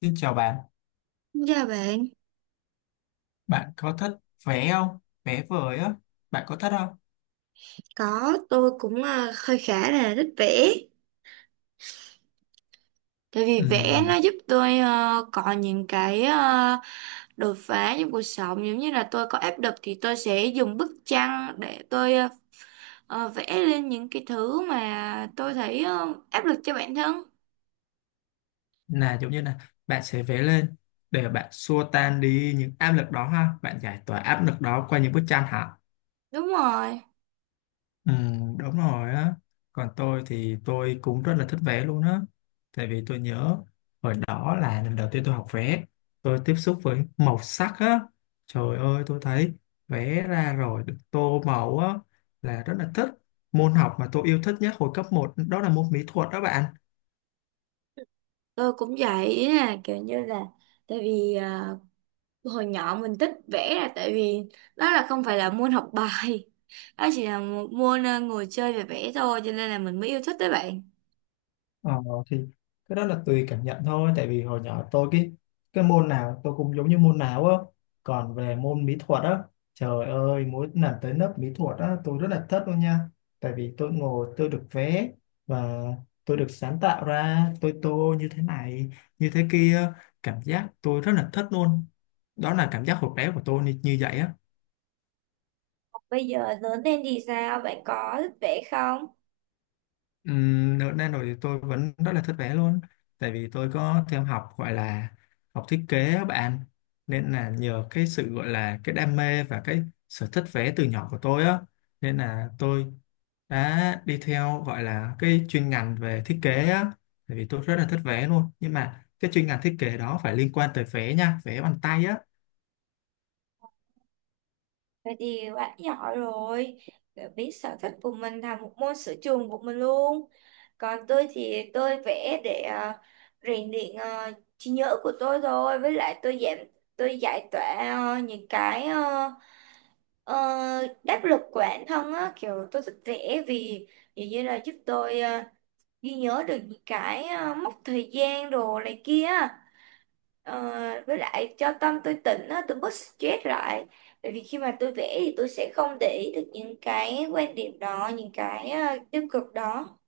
Xin chào bạn, Dạ bạn, bạn có thích vẽ không? Vẽ vời á, bạn có thích không? có tôi cũng hơi khá là thích vẽ. Tại vì vẽ Ừm, nó giúp tôi có những cái đột phá trong cuộc sống. Giống như là tôi có áp lực thì tôi sẽ dùng bức tranh để tôi vẽ lên những cái thứ mà tôi thấy áp lực cho bản thân. là giống như là bạn sẽ vẽ lên để bạn xua tan đi những áp lực đó ha, bạn giải tỏa áp lực đó qua những bức tranh hả? Đúng rồi, Ừ, đúng rồi á. Còn tôi thì tôi cũng rất là thích vẽ luôn á. Tại vì tôi nhớ hồi đó là lần đầu tiên tôi học vẽ, tôi tiếp xúc với màu sắc á. Trời ơi, tôi thấy vẽ ra rồi được tô màu á là rất là thích. Môn học mà tôi yêu thích nhất hồi cấp một đó là môn mỹ thuật đó bạn. tôi cũng vậy, ý là kiểu như là, tại vì hồi nhỏ mình thích vẽ là tại vì đó là không phải là môn học bài, đó chỉ là một môn ngồi chơi và vẽ thôi, cho nên là mình mới yêu thích đấy bạn. Ờ, thì cái đó là tùy cảm nhận thôi. Tại vì hồi nhỏ tôi cái môn nào tôi cũng giống như môn nào á, còn về môn mỹ thuật á, trời ơi, mỗi lần tới lớp mỹ thuật á tôi rất là thích luôn nha. Tại vì tôi ngồi tôi được vẽ và tôi được sáng tạo ra, tôi tô như thế này như thế kia, cảm giác tôi rất là thích luôn. Đó là cảm giác hồi bé của tôi như vậy á. Bây giờ lớn lên thì sao? Bạn có thích vẽ không? Ở Đà Nội thì tôi vẫn rất là thích vẽ luôn, tại vì tôi có theo học gọi là học thiết kế á bạn. Nên là nhờ cái sự gọi là cái đam mê và cái sở thích vẽ từ nhỏ của tôi á, nên là tôi đã đi theo gọi là cái chuyên ngành về thiết kế á. Tại vì tôi rất là thích vẽ luôn, nhưng mà cái chuyên ngành thiết kế đó phải liên quan tới vẽ nha, vẽ bằng tay á. Vậy thì bạn nhỏ rồi, để biết sở thích của mình là một môn sở trường của mình luôn. Còn tôi thì tôi vẽ để rèn luyện trí nhớ của tôi thôi. Với lại tôi tôi giải tỏa ờ, những cái ờ, Ờ, đáp lực của bản thân á, kiểu tôi thích vẽ vì vì như là giúp tôi ghi nhớ được những cái mốc thời gian đồ này kia á. Ờ, với lại cho tâm tôi tỉnh á, tôi bớt stress lại, bởi vì khi mà tôi vẽ thì tôi sẽ không để ý được những cái quan điểm đó, những cái tiêu cực đó.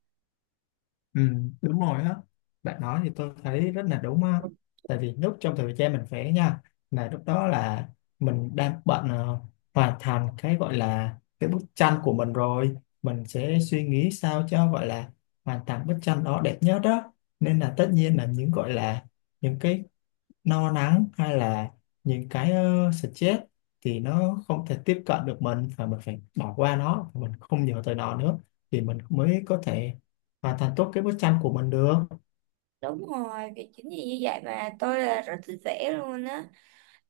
Ừ, đúng rồi á, bạn nói thì tôi thấy rất là đúng á. Tại vì lúc trong thời gian mình vẽ nha, là lúc đó là mình đang bận hoàn thành cái gọi là cái bức tranh của mình rồi, mình sẽ suy nghĩ sao cho gọi là hoàn thành bức tranh đó đẹp nhất đó. Nên là tất nhiên là những gọi là những cái no nắng hay là những cái stress thì nó không thể tiếp cận được mình, và mình phải bỏ qua nó, mình không nhớ tới nó nữa thì mình mới có thể hoàn thành tốt cái bức tranh của mình được. Đúng rồi, vì chính vì như vậy mà tôi là rất thích vẽ luôn á.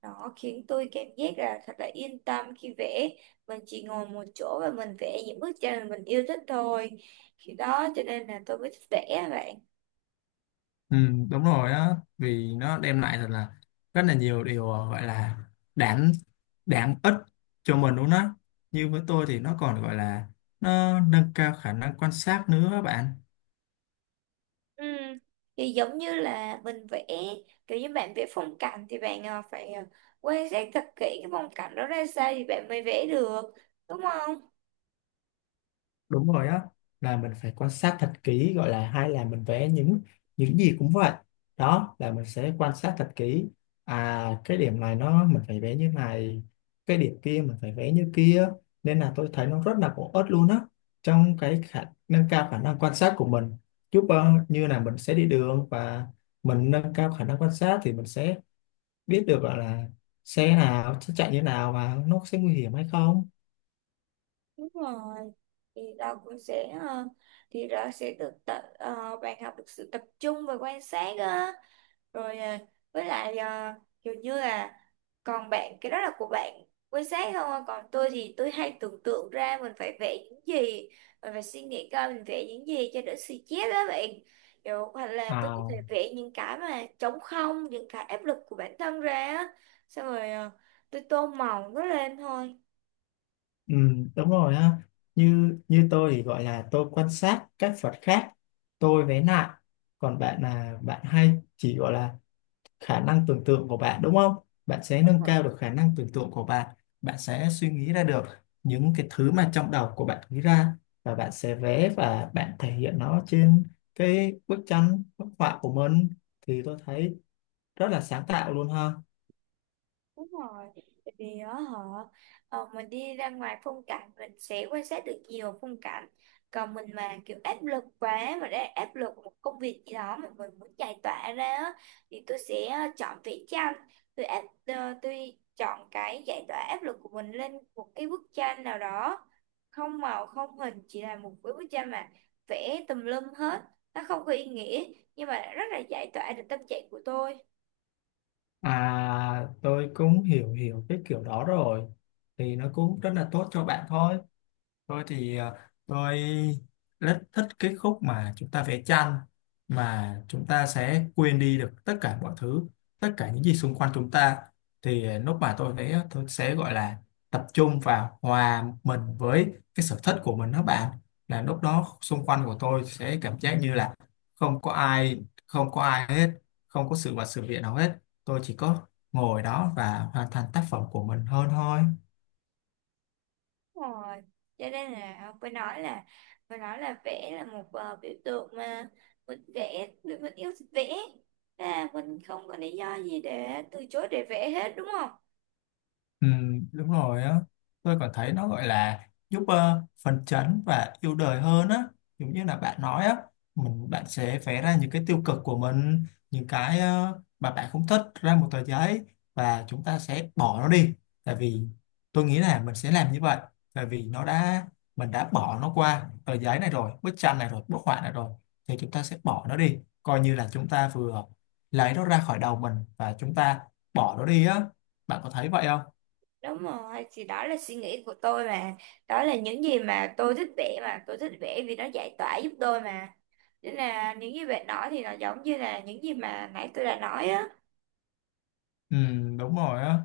Nó khiến tôi cảm giác là thật là yên tâm khi vẽ. Mình chỉ ngồi một chỗ và mình vẽ những bức tranh mà mình yêu thích thôi. Khi đó cho nên là tôi mới thích vẽ á bạn. Ừ, đúng rồi á, vì nó đem lại thật là rất là nhiều điều gọi là đáng đáng ích cho mình luôn á. Như với tôi thì nó còn gọi là nó nâng cao khả năng quan sát nữa các bạn. Ừ. Thì giống như là mình vẽ, kiểu như bạn vẽ phong cảnh thì bạn phải quan sát thật kỹ cái phong cảnh đó ra sao thì bạn mới vẽ được. Đúng không? Đúng rồi á, là mình phải quan sát thật kỹ, gọi là hay là mình vẽ những gì cũng vậy, đó là mình sẽ quan sát thật kỹ. À, cái điểm này nó mình phải vẽ như này, cái điểm kia mình phải vẽ như kia, nên là tôi thấy nó rất là bổ ích luôn á, trong cái khả nâng cao khả năng quan sát của mình. Giúp như là mình sẽ đi đường và mình nâng cao khả năng quan sát thì mình sẽ biết được gọi là xe nào sẽ chạy như nào và nó sẽ nguy hiểm hay không. Đúng rồi, thì đó cũng sẽ thì đó sẽ được tập, bạn học được sự tập trung và quan sát á, rồi với lại ờ, kiểu như là, còn bạn cái đó là của bạn quan sát không à? Còn tôi thì tôi hay tưởng tượng ra mình phải vẽ những gì, mình phải suy nghĩ coi mình vẽ những gì cho đỡ suy chết á bạn, kiểu hoặc là tôi có thể À, vẽ những cái mà trống không, những cái áp lực của bản thân ra á, xong rồi tôi tô màu nó lên thôi. ừ, đúng rồi ha. Như như tôi thì gọi là tôi quan sát các Phật khác, tôi vẽ lại. Còn bạn là bạn hay chỉ gọi là khả năng tưởng tượng của bạn đúng không? Bạn sẽ nâng cao được khả năng tưởng tượng của bạn. Bạn sẽ suy nghĩ ra được những cái thứ mà trong đầu của bạn nghĩ ra, và bạn sẽ vẽ và bạn thể hiện nó trên cái bức tranh, bức họa của mình, thì tôi thấy rất là sáng tạo luôn ha. Đúng rồi, tại vì á họ mình đi ra ngoài phong cảnh mình sẽ quan sát được nhiều phong cảnh. Còn mình mà kiểu áp lực quá, mà đã áp lực một công việc gì đó mà mình muốn giải tỏa ra á, thì tôi sẽ chọn vẽ tranh. Tôi chọn cái giải tỏa áp lực của mình lên một cái bức tranh nào đó, không màu không hình, chỉ là một cái bức tranh mà vẽ tùm lum hết, nó không có ý nghĩa nhưng mà rất là giải tỏa được tâm trạng của tôi. À, tôi cũng hiểu hiểu cái kiểu đó rồi, thì nó cũng rất là tốt cho bạn thôi. Tôi thì tôi rất thích cái khúc mà chúng ta vẽ tranh mà chúng ta sẽ quên đi được tất cả mọi thứ, tất cả những gì xung quanh chúng ta. Thì lúc mà tôi vẽ tôi sẽ gọi là tập trung vào hòa mình với cái sở thích của mình đó bạn. Là lúc đó xung quanh của tôi sẽ cảm giác như là không có ai, không có ai hết, không có sự vật sự việc nào hết. Tôi chỉ có ngồi đó và hoàn thành tác phẩm của mình hơn thôi. Đúng rồi, cho nên là phải nói là vẽ là một biểu tượng mà mình yêu thích vẽ, à, mình không có lý do gì để từ chối để vẽ hết, đúng không? Ừ, đúng rồi á, tôi còn thấy nó gọi là giúp phấn chấn và yêu đời hơn á. Giống như là bạn nói á, mình bạn sẽ vẽ ra những cái tiêu cực của mình, những cái mà bạn không thích ra một tờ giấy và chúng ta sẽ bỏ nó đi. Tại vì tôi nghĩ là mình sẽ làm như vậy, tại vì nó đã mình đã bỏ nó qua tờ giấy này rồi, bức tranh này rồi, bức họa này rồi, thì chúng ta sẽ bỏ nó đi, coi như là chúng ta vừa lấy nó ra khỏi đầu mình và chúng ta bỏ nó đi á. Bạn có thấy vậy không? Đúng rồi, thì đó là suy nghĩ của tôi mà, đó là những gì mà tôi thích vẽ, mà tôi thích vẽ vì nó giải tỏa giúp tôi mà, nên là những gì bạn nói thì nó giống như là những gì mà nãy tôi đã nói á. Ừ, đúng rồi á,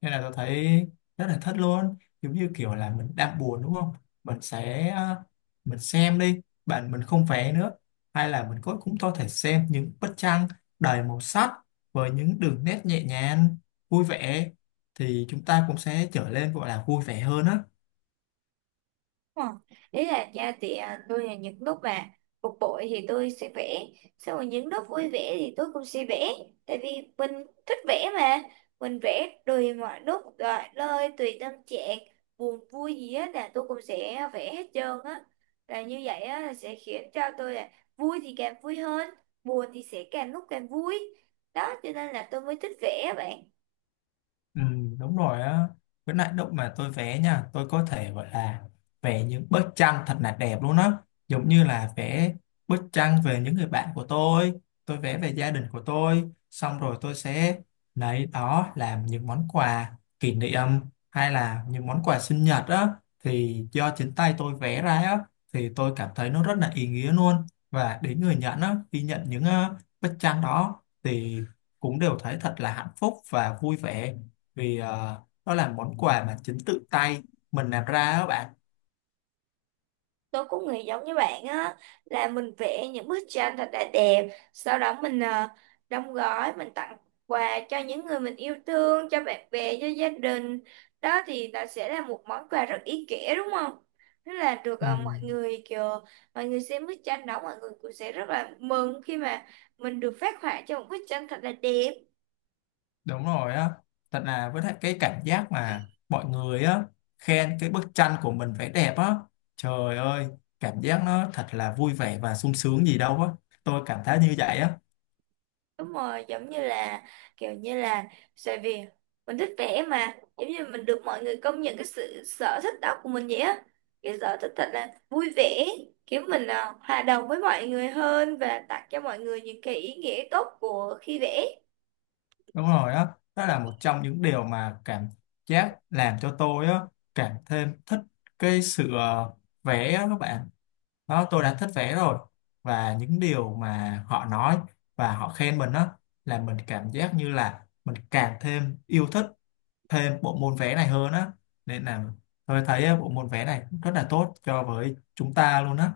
nên là tôi thấy rất là thích luôn. Giống như kiểu là mình đang buồn đúng không, mình sẽ mình xem đi bạn, mình không vẽ nữa, hay là mình có cũng có thể xem những bức tranh đầy màu sắc với những đường nét nhẹ nhàng, vui vẻ, thì chúng ta cũng sẽ trở nên gọi là vui vẻ hơn á. Ờ, Ý là nha, thì tôi là những lúc mà bực bội thì tôi sẽ vẽ. Xong rồi những lúc vui vẻ thì tôi cũng sẽ vẽ. Tại vì mình thích vẽ mà. Mình vẽ tùy mọi lúc, rồi nơi tùy tâm trạng. Buồn vui gì á là tôi cũng sẽ vẽ hết trơn á. Là như vậy á là sẽ khiến cho tôi là vui thì càng vui hơn, buồn thì sẽ càng lúc càng vui. Đó cho nên là tôi mới thích vẽ bạn. Ừ, đúng rồi á, với lại lúc mà tôi vẽ nha tôi có thể gọi là vẽ những bức tranh thật là đẹp luôn á. Giống như là vẽ bức tranh về những người bạn của tôi vẽ về gia đình của tôi, xong rồi tôi sẽ lấy đó làm những món quà kỷ niệm hay là những món quà sinh nhật á, thì do chính tay tôi vẽ ra á, thì tôi cảm thấy nó rất là ý nghĩa luôn. Và đến người nhận á khi nhận những bức tranh đó thì cũng đều thấy thật là hạnh phúc và vui vẻ, vì nó là món quà mà chính tự tay mình làm ra đó bạn. Tôi cũng nghĩ giống như bạn á, là mình vẽ những bức tranh thật là đẹp, sau đó mình đóng gói mình tặng quà cho những người mình yêu thương, cho bạn bè, cho gia đình, đó thì nó sẽ là một món quà rất ý nghĩa, đúng không? Thế là được Ừ, mọi người kiểu, mọi người xem bức tranh đó mọi người cũng sẽ rất là mừng khi mà mình được phác họa cho một bức tranh thật là đẹp. đúng rồi á, thật là với lại cái cảm giác mà mọi người á khen cái bức tranh của mình vẽ đẹp á, trời ơi, cảm giác nó thật là vui vẻ và sung sướng gì đâu á, tôi cảm thấy như vậy á. Đúng rồi, giống như là, kiểu như là, tại vì mình thích vẽ mà, giống như mình được mọi người công nhận cái sự sở thích đó của mình vậy á, cái sở thích thật là vui vẻ, kiểu mình hòa đồng với mọi người hơn và tặng cho mọi người những cái ý nghĩa tốt của khi vẽ. Đúng rồi á, đó là một trong những điều mà cảm giác làm cho tôi á cảm thêm thích cái sự vẽ á các bạn. Đó, tôi đã thích vẽ rồi và những điều mà họ nói và họ khen mình đó, là mình cảm giác như là mình càng thêm yêu thích thêm bộ môn vẽ này hơn á. Nên là tôi thấy á, bộ môn vẽ này rất là tốt cho với chúng ta luôn á.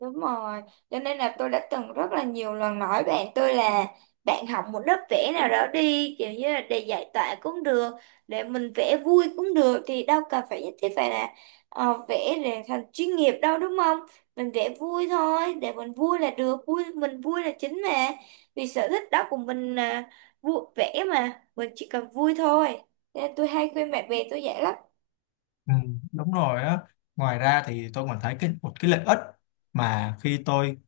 Đúng rồi, cho nên là tôi đã từng rất là nhiều lần nói bạn tôi là bạn học một lớp vẽ nào đó đi, kiểu như là để giải tỏa cũng được, để mình vẽ vui cũng được, thì đâu cần phải nhất thiết phải là vẽ để thành chuyên nghiệp đâu, đúng không? Mình vẽ vui thôi, để mình vui là được, vui mình vui là chính mà. Vì sở thích đó của mình là vui vẽ mà, mình chỉ cần vui thôi. Cho nên tôi hay khuyên bạn bè tôi vậy lắm. Ừ, đúng rồi á, ngoài ra thì tôi còn thấy cái, một cái lợi ích mà khi tôi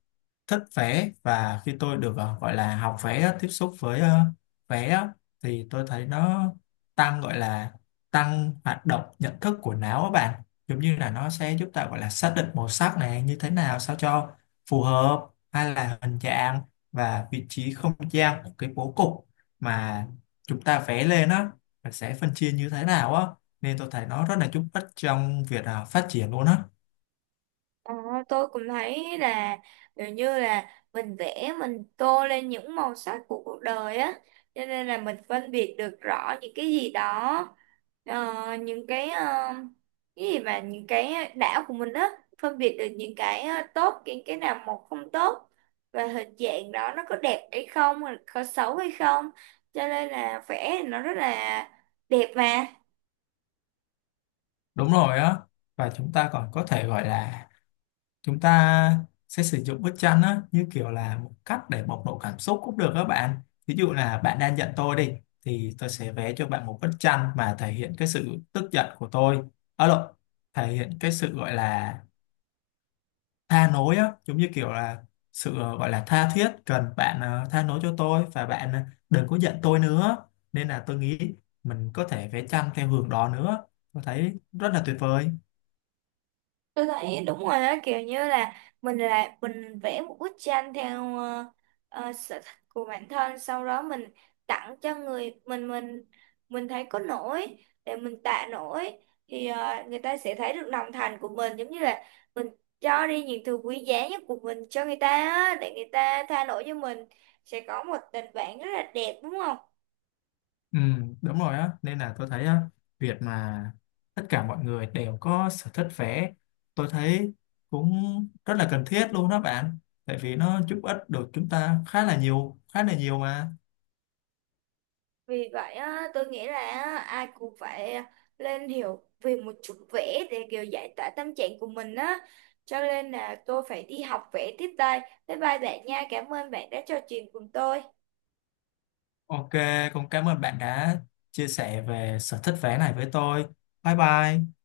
thích vẽ và khi tôi được gọi là học vẽ tiếp xúc với vẽ, thì tôi thấy nó tăng gọi là tăng hoạt động nhận thức của não á bạn. Giống như là nó sẽ giúp ta gọi là xác định màu sắc này như thế nào sao cho phù hợp, hay là hình dạng và vị trí không gian của cái bố cục mà chúng ta vẽ lên á, mình sẽ phân chia như thế nào á, nên tôi thấy nó rất là giúp ích trong việc phát triển luôn á. Ờ, tôi cũng thấy là kiểu như là mình vẽ mình tô lên những màu sắc của cuộc đời á, cho nên là mình phân biệt được rõ những cái gì đó, ờ, những cái ờ, cái gì mà những cái đạo của mình á, phân biệt được những cái tốt, những cái nào một không tốt, và hình dạng đó nó có đẹp hay không, rồi có xấu hay không, cho nên là vẽ thì nó rất là đẹp mà. Đúng rồi á, và chúng ta còn có thể gọi là chúng ta sẽ sử dụng bức tranh á, như kiểu là một cách để bộc lộ cảm xúc cũng được các bạn. Ví dụ là bạn đang giận tôi đi, thì tôi sẽ vẽ cho bạn một bức tranh mà thể hiện cái sự tức giận của tôi, ở lộn, thể hiện cái sự gọi là tha lỗi á, giống như kiểu là sự gọi là tha thiết cần bạn tha lỗi cho tôi và bạn đừng có giận tôi nữa. Nên là tôi nghĩ mình có thể vẽ tranh theo hướng đó nữa, tôi thấy rất là tuyệt vời. Tôi thấy đúng rồi á, kiểu như là mình vẽ một bức tranh theo sở thích của bản thân, sau đó mình tặng cho người mình thấy có nổi để mình tạ nổi, thì người ta sẽ thấy được lòng thành của mình, giống như là mình cho đi những thứ quý giá nhất của mình cho người ta á, để người ta tha lỗi cho mình, sẽ có một tình bạn rất là đẹp, đúng không? Ừ, đúng rồi á, nên là tôi thấy á việc mà tất cả mọi người đều có sở thích vẽ, tôi thấy cũng rất là cần thiết luôn đó bạn. Tại vì nó giúp ích được chúng ta khá là nhiều, khá là nhiều mà. Vì vậy á, tôi nghĩ là á, ai cũng phải lên hiểu về một chút vẽ để kiểu giải tỏa tâm trạng của mình á. Cho nên là tôi phải đi học vẽ tiếp đây. Bye bye bạn nha. Cảm ơn bạn đã trò chuyện cùng tôi. OK, cũng cảm ơn bạn đã chia sẻ về sở thích vẽ này với tôi. Bye bye.